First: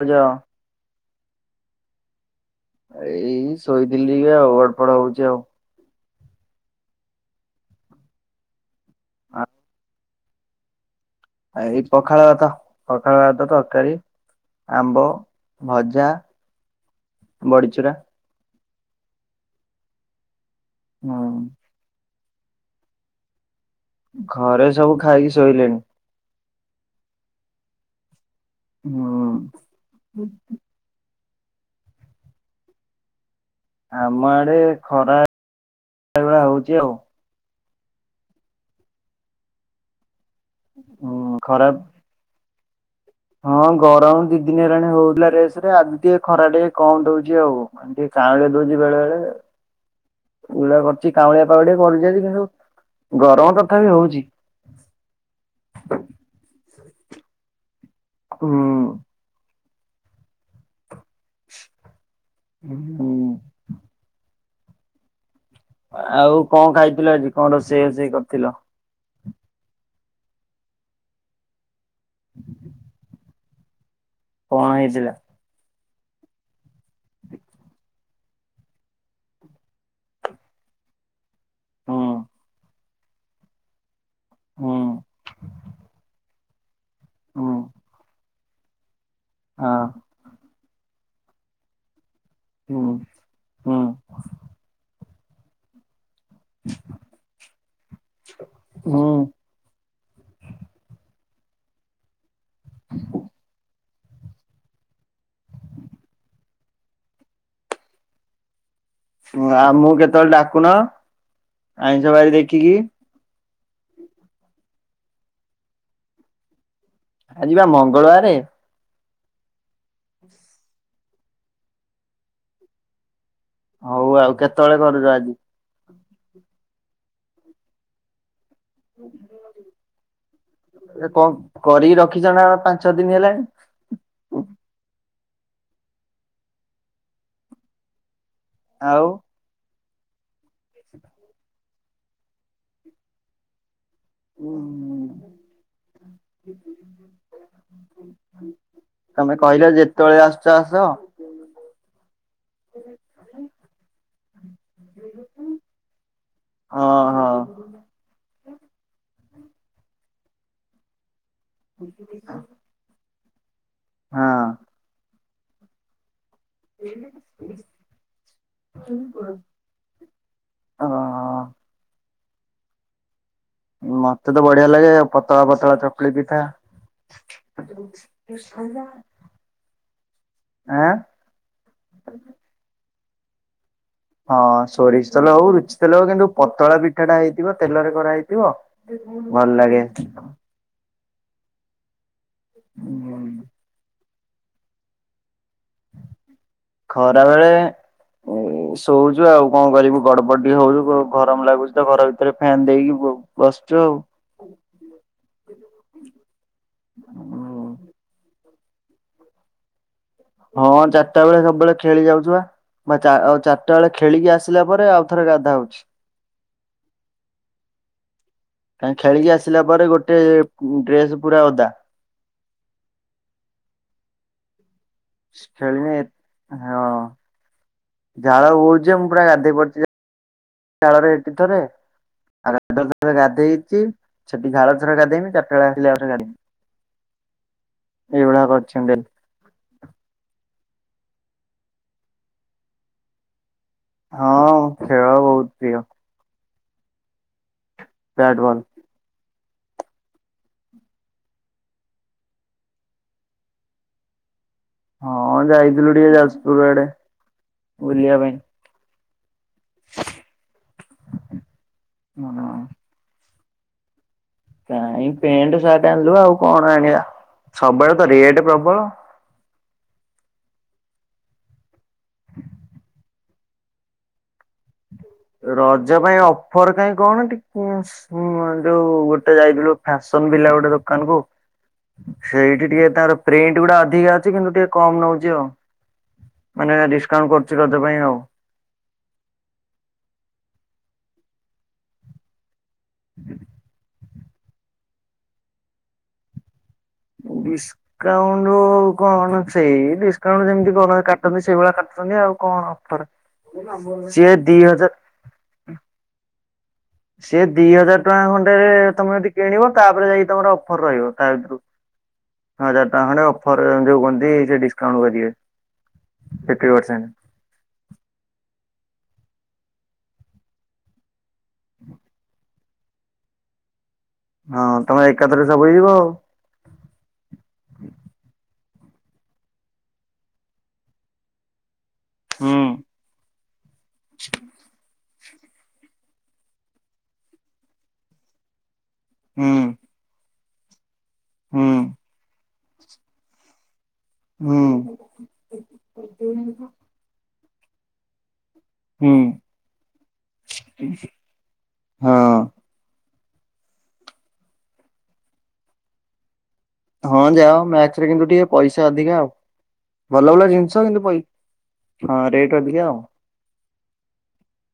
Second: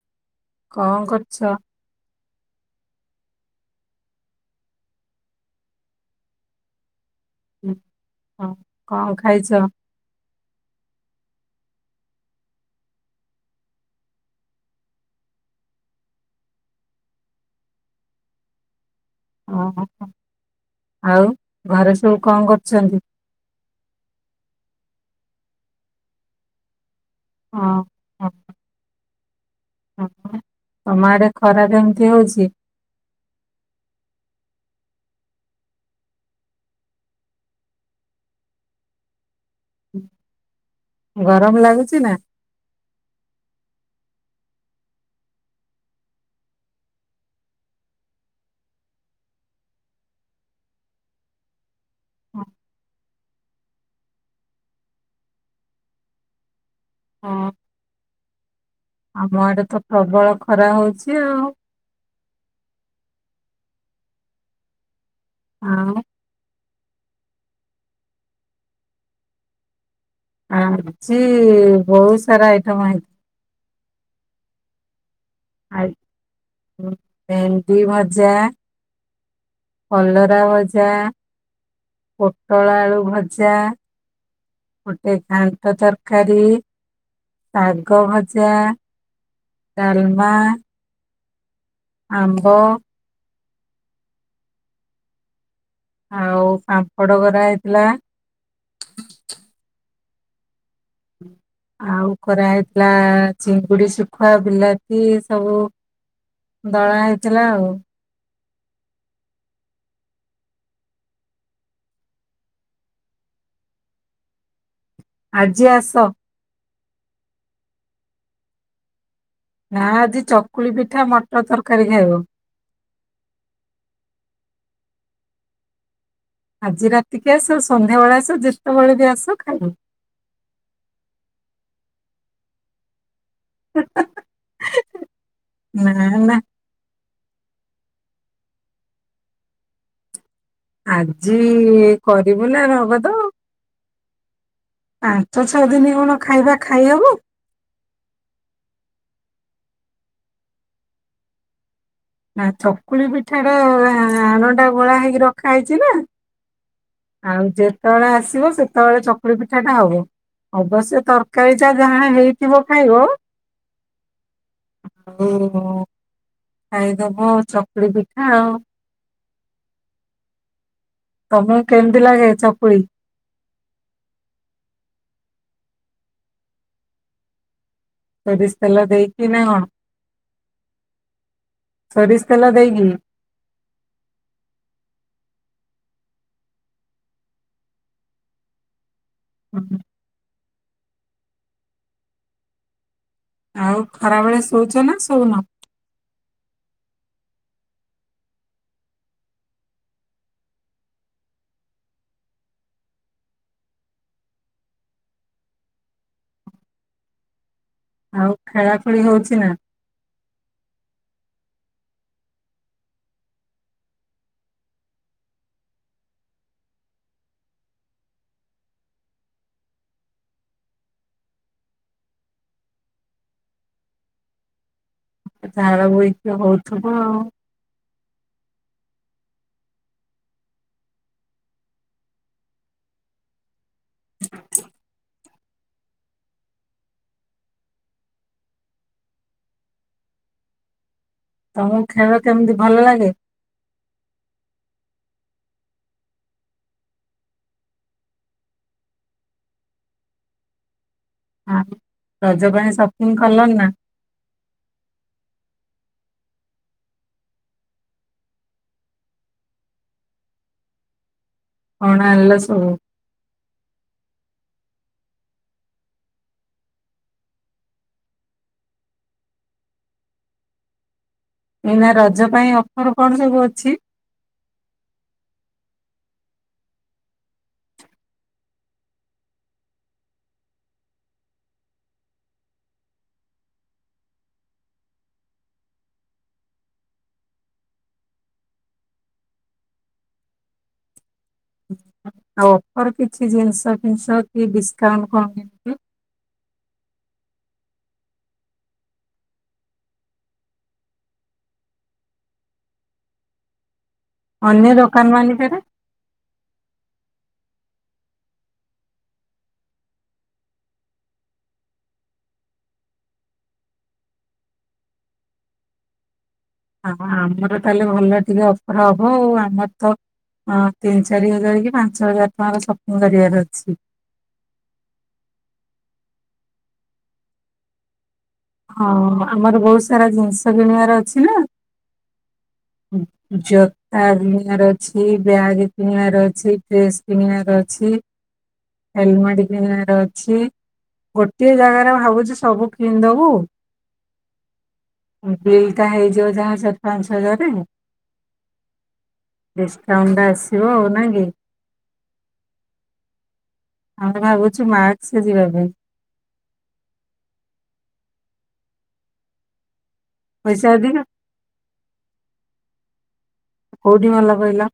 ହଁ। କଣ କରୁଚ? ଏଇ ଶୋଇଥିଲି ଆଉ, ଗଡପଡ ହୋଉଚି ଆଉ। ହଁ କଣ ଖାଇଚ? ଏଇ ପଖାଳ ଭାତ ପଖାଳ ଭାତ ତରକାରୀ। ଆମ୍ବ, ଭଜା, ବଡିଚୁରା। ଆଉ ହୁଁ ଘରେ ସବୁ କଣ କରୁଛନ୍ତି? ଘରେ ସବୁ ଖାଇକି ଶୋଇଲେଣି। ହଁ ହଁ। ହଁ। ତମ ଆଡ଼େ ଖରା ଏମିତି ଅଛି। ଆମ ଆଡେ ଖରା ସେ ଭଳିଆ ହଉଚି ଆଉ। ହୁଁ ଗରମ ଖରା ଲାଗୁଚି ନା। ହଁ ଗରମ ଦି ଦିନ ହେଲାଣି ହଉଥିଲା ରେସ ରେ ଆଜି ଟିକେ ଖରା ଟିକେ କମ ଦଉଚି ଆଉ। ଟିକେ କାଉଁଳେଇ ଦଉଚି ବେଳେ ବେଳେ ଉଭଳିଆ କରୁଚି କାଉଁଳିଆ ପାଗ ଟିକେ କରିଚି ଆଜି ହଁ କିନ୍ତୁ ଗରମ ତଥାପି ହୋଉଚି। ହଁ। ହୁଁ। ଆମ ଆଡେ ତ ପ୍ରବଳ ଖରା ହଉଚି ଆଉ। ଉଁ ହୁଁ। ଆଉ ଆଉ କଣ ଖାଇଥିଲ ଆଜି କଣ ରୋଷେଇ ବାସେଇ କରିଥିଲ। ଆଜି ବହୁତ ସାରା ଆଇଟମ୍ ହେଇ କଣ ହେଇଥିଲା। ଆ ଉଁ ଭେଣ୍ଡି ଭଜା। କଲରା ଭଜା ହୁଁ ପୋଟଳ ଆଳୁ ଭଜା। ହୁଁ ଗୋଟେ ଘାଣ୍ଟ ତରକାରୀ ହୁଁ ଶାଗ ଭଜା। ହଁ ତାଲମା। ଆମ୍ବ। ହୁଁ ହୁଁ ଆଉ ପାମ୍ପଡ କରା ହେଇଥିଲା। ହଁ। ଆଉ କରା ହେଇଥିଲା ଚିଙ୍ଗୁଡି ସୁ ଖୁଆ ବିଲାତି ଏ ସବୁ ଦଳା ହେଇଥିଲା ଆଉ। ଉଁ ଆମୁକୁ କେତେବେଳେ ଡାକୁନ ଆଇଁଷ ବାରି ଦେଖିକି। ଆଜି ଆସ। ଆଜି ବା ମଙ୍ଗଳବାରେ। ନା ଆଜି ଚକୁଳି ପିଠା ମଟର ତରକାରୀ ଖାଇବ। ହଉ ଆଉ କେତେବେଳେ କରୁଚ ଆଜି। ଆଜି ରାତିକି ଆସ ସନ୍ଧ୍ୟା ବେଳେ ଆସ ଯେତେବେେଳେ ବି ଆସ ଖାଇବ। ଏ କ କରିକି ରଖିଚ ନା ପାଞ୍ଚ ଦିନ ହେଲାଣି। ନା ନା। ଆଉ। ଆଜି କରିବୁ ନା ନଗଦ। ପାଞ୍ଚ ଛଅ ଦିନ କଣ ଖାଇବା ଖାଇ ହବ। ତମେ କହିଲ ଯେତେବେଳେ ଆସୁଛ ଆସ। ନା ଚକୁଳି ପିଠା ର ଆଣ ଗୋଳା ହେଇକି ରଖା ହେଇଛି ନା। ଅ ହଁ। ଆ ଯେତେବେଳେ ଆସିବ ସେତେବେଳେ ଚକୁଳି ପିଠା ଟା ହବ ଅବଶ୍ୟ ତର କାରି ଟା ଯାହା ହେଇଥିବ ଖାଇବ। ହଁ। ଆଉ ଖାଇଦବ ଚକୁଳି ପିଠା ଆଉ। [inaudible] ହଁ ତମକୁ କେମିତି ଲାଗେ ଚକୁୁଳି। ମତେ ତ ବଢିଆ ଲାଗେ ପତଳା ପତଳା ଚକୁଳି ପିଠା। ସୋରିଷ ତେଲ ଦେଇକି ନା କଣ ଆଁ ସୋରିଷ ତେଲ ଦେଇକି। ହଁ ସୋରିଷ ତେଲ ହଉ ରୁଚି ତେଲ ହଉ କିନ୍ତୁ ପତଳା ପିଠା ଟା ହେଇଥିବ ତେଲରେ କରା ହେଇଥିବ ଭଲ ହୁଁ। ଲାଗେ। ଉଁ। ଆଉ ଖରାବେଳେ ଶୋଉଚ ନା ଶୋଉନ। ଖରାବେଳେ ଏ ଶୋଉଚୁ ଆଉ କଣ କରିବୁ ଗଡ ବଡ ଟିକେ ହଉଛୁ ଗରମ ଲାଗୁଛି ତ ଘର ଭିତରେ ଫ୍ୟାନ ଦେଇକି ବ ଉ ବଶ୍ଚ ଆଉ। ହ। ଆଉ ଖେଳା ଖୁଳି ହଉଛି ନା। ହଁ ଚାରିଟା ବେଳେ ସବୁବେଳେ ଖେଳି ଯାଉଛ ବା। ବା ଚା ଅ ଚାରିଟା ବେଳେ ଖେଳିକି ଆସିଲା ପରେ ଆଉଥରେ ଗାଧା ହଉଛି। କାହିଁ ଖେଳିକି ଆସିଲା ପରେ ଗୋଟେ ଡ୍ରେସ ପୁରା ଓଦା। ଝାଳ ଖେଳିନି ବୋହିକି ହଉଥିବ ହଁ ଆଉ। ଝାଳ ବୋହୁଛି ଯେ ମୁଁ ପୁରା ଗାଧେଇ ପଡ଼ିଚି ଚାଳରେ ଏଠି ଥରେ [inaudible] ଗାଧେଇ ସେଠି ଝାଳରେ ଥରେ ଗାଧେଇବି ଚାରିଟା ବେଳେ ଆସିଲେ ଆଉ ଥରେ ଗାଧେଇ ଏଇ ଭଳିଆ କରିଛନ୍ତି। ତମକୁ ଖେଳ କେମିତି ଭଲ ଲାଗେ? ହଁ ଖେଳ ବହୁତ ପ୍ରିୟ। Bat ball. ରଜ ପାଇଁ ସପିଙ୍ଗ କଲଣି ନା? ହଁ ଯାଇଥିଲୁ ଟିକେ ଯାଜପୁର ଆଡେ ବୁଲିବା ପାଇଁ। [unintelligible] କଣ ଆଣିଲ ହଁ ସବୁ? କାଇଁ ପେଣ୍ଟ ସାର୍ଟ ଆଣିଲୁ ଆଉ କଣ ଆଣିବା ସବୁଆଡେ ତ ରେଟ୍ ପ୍ରବଳ। ଏଇନା ରଜ ପାଇଁ ଅଫର କଣ ସବୁ ଅଛି? ରଜ ପାଇଁ ଅଫର କାଇଁ କଣ [unintelligible] ହୁଁ ଯୋଉ ଗୋଟେ ଯାଇଥିଲୁ ଫ୍ୟାସନ ଭିଲା ଗୋଟେ ଦୋକାନ କୁ। ସେଇଠି ଟିକେ ତାର ପ୍ରିଣ୍ଟ ଗୁଡା ଅଧିକା ଅଛି କିନ୍ତୁ ଟିକେ କମ ନଉଛି ଆଉ। ମାନେ ଡିସକାଉଣ୍ଟ କରୁଛି ରଜ ପାଇଁ ଆଉ। ଆଉ ଅଫର କିଛି ଜିନିଷ ଫିନିଷ କି ଡିସକାଉଣ୍ଟ କଣ କିମିତି। ଡିସ୍କ ଡିସ୍‌କାଉଣ୍ଟ କଣ ସେଇ ଡିସକାଉଣ୍ଟ ଯେମତି ଯୋଉମାନେ କାଟନ୍ତି ସେଇଭଳିଆ କାଟୁଛନ୍ତି ଆଉ କଣ ସିଏ ଦି ହଜାର [unintelligible] ସେ ଦି ହଜାର ଟଙ୍କା ଖଣ୍ଡେରେ ତମେ ଯଦି କିଣିବ ତାପରେ ଯାଇକି ତମର ଅଫର ରହିବ ତା ଭିତରୁ। ହଜାର ଟଙ୍କା ଖଣ୍ଡେ ଅଫର ଯୋଉ କହନ୍ତି ସେ ଡିସକାଉଣ୍ଟ କରିିବେ। ହ ଆମର ତାହେଲେ ଭଲ ଟିକେ ଅଫର ହବ ଆଉ ଆମର ତ ଅଂ ତିନି ଚାରି ହଜାର କି ପାଞ୍ଚ ହଜାର ଟଙ୍କାର ସପିଙ୍ଗ କରିବାର ଅଛି। ହଁ ତମେ ଏକାଥରେ ସବୁ ହେଇଯିବ ଆଉ। ହଁ ଆମର ବହୁତ ସାରା ଜିନିଷ କିଣିବାର ଅଛି ନା। ହଁ। ଜୋତା କିଣିବାର ଅଛି। କି ବ୍ୟାଗ୍ କିଣିବାର ଅଛି ଡ୍ରେସ୍ କିଣିବାର ଅଛି। ହେଲମେଟ୍ ହୁଁ କିଣିବାର ଅଛି ଗୋଟଏ ହୁଁ ଜାଗାରେ ମୁ ଭାବୁଛି ସବୁ କିଣି ଦବୁ। ହୁଁ। ବିଲ୍ ଟା ହେଇଯିବ ଯାହା ଚାର୍ ପାଞ୍ଚ ହଜାର। ହୁଁ। ଡିସକାଉଣ୍ଟଟା ଆସିବ ଆଉ ନା କି। ହଁ ଆମେ ଭାବୁଛୁ ମାସ୍କ ଯିବା ପାଇଁ। ହଁ ଯାଅ ମ୍ୟାକ୍ସ ରେ କିନ୍ତୁ ଟିକେ ପଇସା ଅଧିକା ଆଉ। ଭଲ ଭଲ ପଇସା ଜିନିଷ କିନ୍ତୁ ଅଧିକ ପଇ ହଁ ରେଟ୍ ଅଧିକା ଆଉ। କୋଉଠି ଭଲ କହିଲ?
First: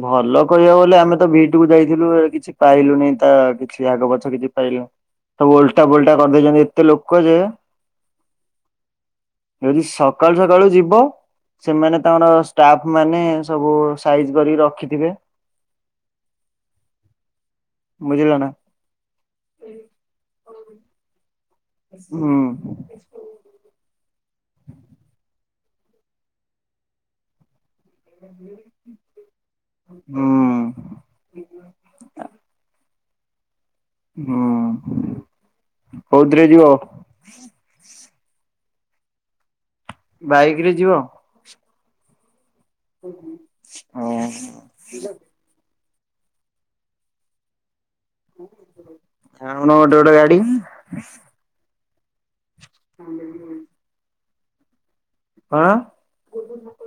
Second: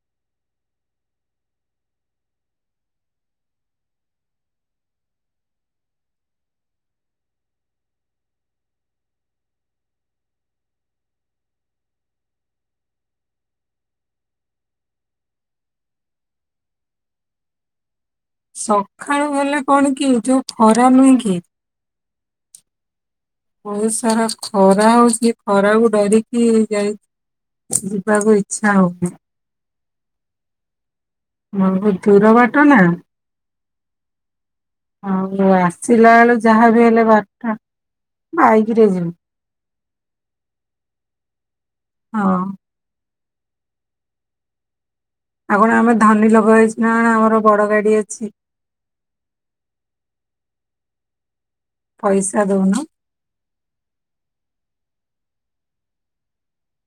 ଭଲ କହିବାକୁ ଗଲେ ଆମେ ତ ଭି ଟୁ କୁ ଯାଇଥିଲୁ କିଛି ପାଇଲୁନି ତା କିଛି ଆଗ ପଛ କିଛି ପାଇଲୁ ସବୁ ଓଲଟା ପୋଲଟା କରିଦେଇଛନ୍ତି ଏତେ ଲୋକ ଯେ ଯଦି ସକାଳୁ ସକାଳୁ ଯିବ ସେମାନେ ତାଙ୍କର ଷ୍ଟାପ ମାନେ ସବୁ ସାଇଜ କରି ରଖିଥିବେ, ବୁଝିଲ ନା। ସଖାଳୁ ଗଲେ କଣ କି, ଯୋଉ ଖରା ନୁହେଁ କି? ହୁଁ। ବହୁତ ସାରା ଖରା ହଉଛି, ଖରାକୁ ଡରିକି ଯାଇଛି। ହୁଁ। ବହୁତ ଦୂର ବାଟ ନା। ହୁଁ ଆଉ ଆସିଲା ବେଳୁ କୋଉଥିରେ ଯିବ? ଯାହାବି ହେଲେ ବାରଟା ବାଇକିରେ ଯିବି। ବାଇକ ରେ ଯିବ? ହଁ। ହଁ ହଁ। ଆଉ କଣ ଆମେ ଧନୀ ଲୋକ ହେଇଛୁ ନା କଣ ଆମର ବଡ ଗାଡି ଅଛି? ଆଣୁନ ଗୋଟେ ଗୋଟେ ଗାଡି। ପଇସା ଦଉନ? ହଁ ଯିବି। କଣ?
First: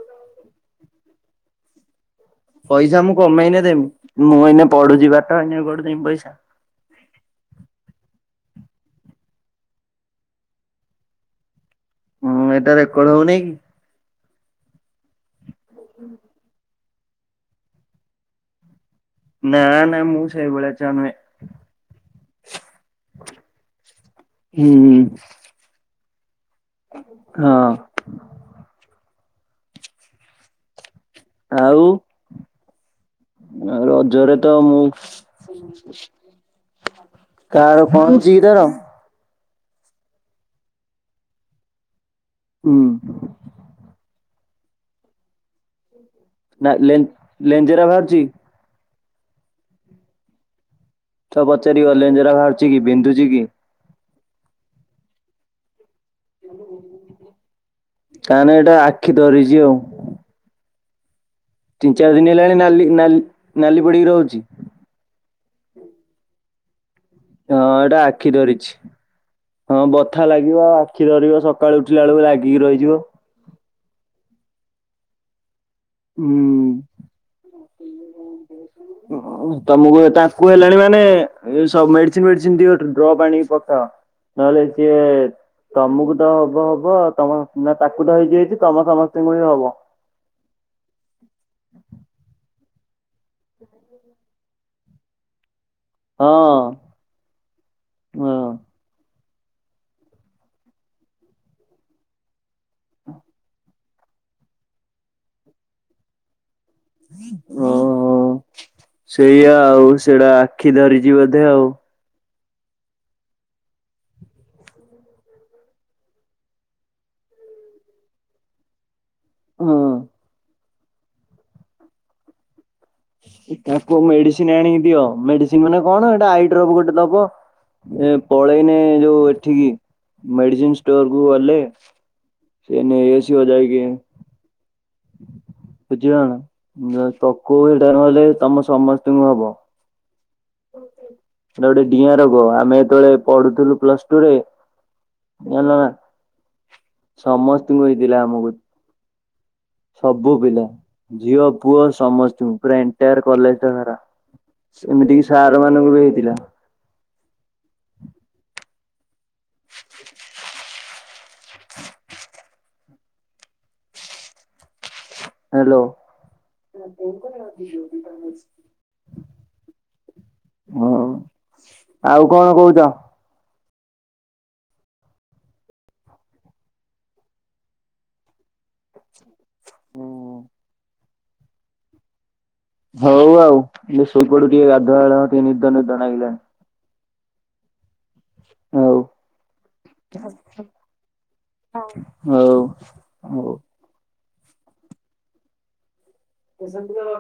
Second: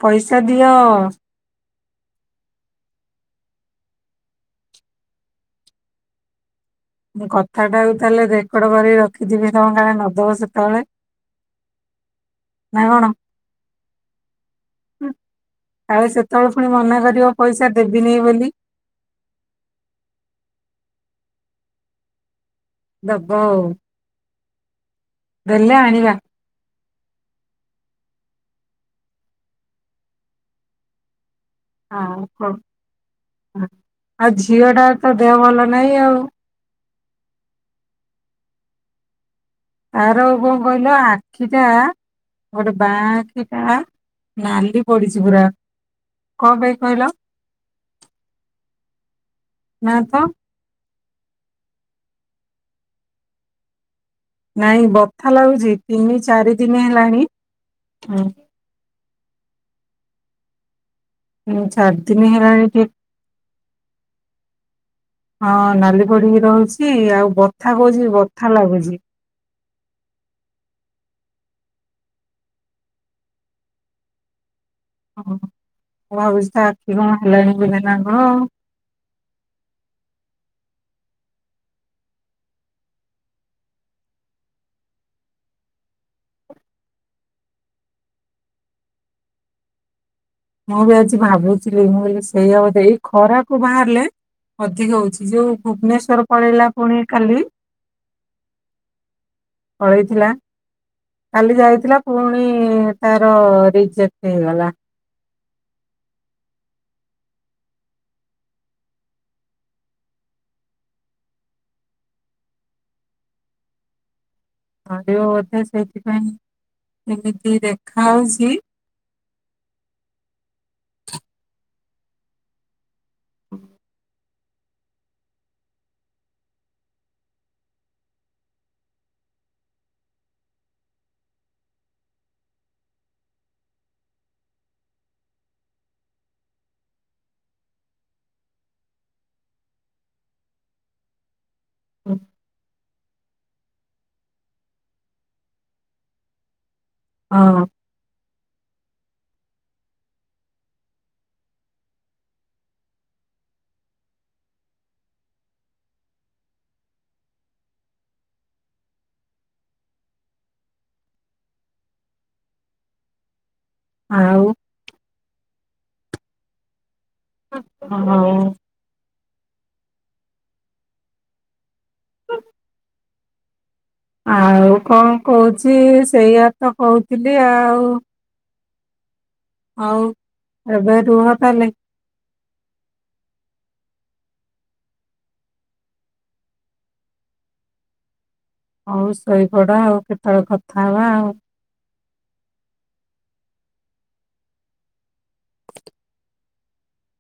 ପଇସା ଦିଅ। ପଇସା ମୁଁ କମେଇନେ ଦେମି, ମୁଁ ଏଇନ ପଢୁଛି ପାଠ ଏଇନେ କୁଆଡୁ ଦେବି ପଇସା? ମୁଁ କଥା ଟାକୁ ତାହେଲେ ରେକର୍ଡ କରିକି ରଖିଥିବି ତମେ କା ନଦବ ସେତେବେଳେ। ହଁ ଏଇଟା ନା ରେକର୍ଡ ହଉନି କି? ହୁଁ, କାଳେ ସେତେବେଳେ ପୁଣି ମନା କରିବ ପଇସା ଦେବିନି ବୋଲି। ନା ନା ମୁଁ ସେଇଭଳିଆ ଛୁଆ ନୁହେଁ। ଦବ ଆଉ। ହୁଁ। ଦେଲେ ଆଣିବା। ହଁ ଅଁ। ଆଉ ହଁ କଣ, ରଜରେ ଆଉ ତ ଝିଅ ଟା ତ ଦେହ ଭଲ ନାଇଁ ଆଉ। କାର ପଞ୍ଚିର? ଆର କଣ କହିଲ ଆଖିଟା, ଗୋଟେ ହୁଁ ବା ସେଟା ନାଲି ପଡିଛି ପୁରା। କଣ ନା ପାଇଁ ଲେ କହିଲ? ଲେଞ୍ଜେରା ବାହାରୁଛି ନା ତ। ତ ପଚାରି ଲେଞ୍ଜା ବାହାରୁଛି କି, ବିନ୍ଧୁଛି କି? ନାଇଁ ବଥା ଲାଗୁଛି, ତିନି ଚାରି ଦିନ ହେଲାଣି ତା ନେ ଏଇଟା ଆଖି ଧରିଛି ଆଉ। ତିନି ଚାରି ଦିନ ହେଲାଣି ନାଲି ନାଲି ପଡିକି ରହୁଛି। ହଁ ନାଲି ପଡିିକି ରହୁଛି, ଆଉ ହଁ ବଥା ଏଇଟା ହଉଛି, ଆଖି ବଥା ଧରିଛି ଲାଗୁଛି। ହଁ ବଥା ଲାଗିବ। ଆ ଆଖି ଧରିବ ସକାଳୁ ଉଠିଲା ବେଳକୁ ଲାଗିକି ରହିଯିବ। ମୁଁ ଭାବୁଛି ତା ହୁଁ। ଆଖି କଣ ହେଲାଣି ବୋଧେ ନା କଣ? ଓହୋ। ଓ ତମକୁ, ତାଙ୍କୁ ହେଲାଣି ମାନେ ସବୁ ମେଡିସିନ ଫେଡିସିନ ଦିଅ ଡ୍ରପ ଆଣିକ ପକାଅ। ନଲେ ସିଏ। ତମକୁ ତ ହବ ହବ, ତମ ନା ତାକୁ ତ ହେଇଛି ହେଇଛି ତମ ସମସ୍ତଙ୍କୁ ହି ହବ। ମୁଁ ବି ଆଜି ଭାବୁଥିଲି ମୁଁ କହିଲି ସେଇଆ ବୋଧେ। ଖରାକୁ ବାହାରିଲେ ଅଧିକ ହଉଛି, ଯୋଉ ଭୁବନେଶ୍ଵର ହଁ ପଳେଇଲା ପୁଣି କାଲି ହଁ ପଳେଇଥିଲା, କାଲି ଯାଇଥିଲା। ପୁଣି ତାର ରିଜେକ୍ଟ ହେଇଗଲା। ଓହୋ, ସେଇଆ ଆଉ ସେଇଟା ଆଖି ଧରିଛି ବୋଧେ ଆଉ। ଧରିବ ବୋଧେ ସେଇଥିପାଇଁ ଏମିତି ଦେଖା ହଉଛି। ହଁ ଅଁ। ତାକୁ ମେଡିସିନ ଆଣିକି ଦିଅ ମେଡିସିନ ମାନେ କଣ ଏଟା ଆଇ ଡ୍ରପ ଗୋଟେ ଦବ। ଏ ପଳେଇନେ ଯୋଉ ଏଠିକି ମେଡିସିନ ଷ୍ଟୋର କୁ ଗଲେ। କିଏ ନେଇ ଆସିବ ଯାଇକି। ବୁଝିିଲଣା ପକୋଉ ହେଟା ନହେଲେ ତମ ସମସ୍ତଙ୍କୁ ହବ। ଏଟା ଗୋଟେ ଡିଆଁ ରୋଗ ଆମେ ଯେତେବେଳେ ପଢୁଥିଲୁ ପ୍ଲସ୍ଟୁରେ ଯାଇଁଲନା। ହଁ ସମସ୍ତିଙ୍କୁ ହେଇଥିଲା ଆମକୁ। ସବୁ ପିଲା ଝିଅ ପୁଅ ସମସ୍ତଙ୍କୁ ପୁରା ଏଣ୍ଟାୟାର କଲେଜ ଟା ସାରା। ଏମିତି କିି ସାର୍ ମାନଙ୍କୁ ବି ହେଇଥିଲା। [inaudible] ଆଉ। ହ୍ୟାଲୋ। ହଉ ହଉ ଆଉ କଣ କହୁଚ। ଆଉ କଣ କହୁଚି ସେଇଆ ତ କହୁଥିଲି ଆଉ। [inaudible] ଆଉ ଏବେ ରୁହ ତାହାଲେ। ହଉ ଆଉ ମୁଁ ସୋଇପଡେ଼ ଟିକେ ଗାଧୁଆ [inaudible] ଟିକେ ନିଦ ନିଦ ଲାଗିଲା। ହଉ ସୋଇପଡ଼ ଆଉ କେତେବେଳେ କଥା ହବା ଆଉ। ହଉ। ହଉ। ସେ ସେମିତି କର।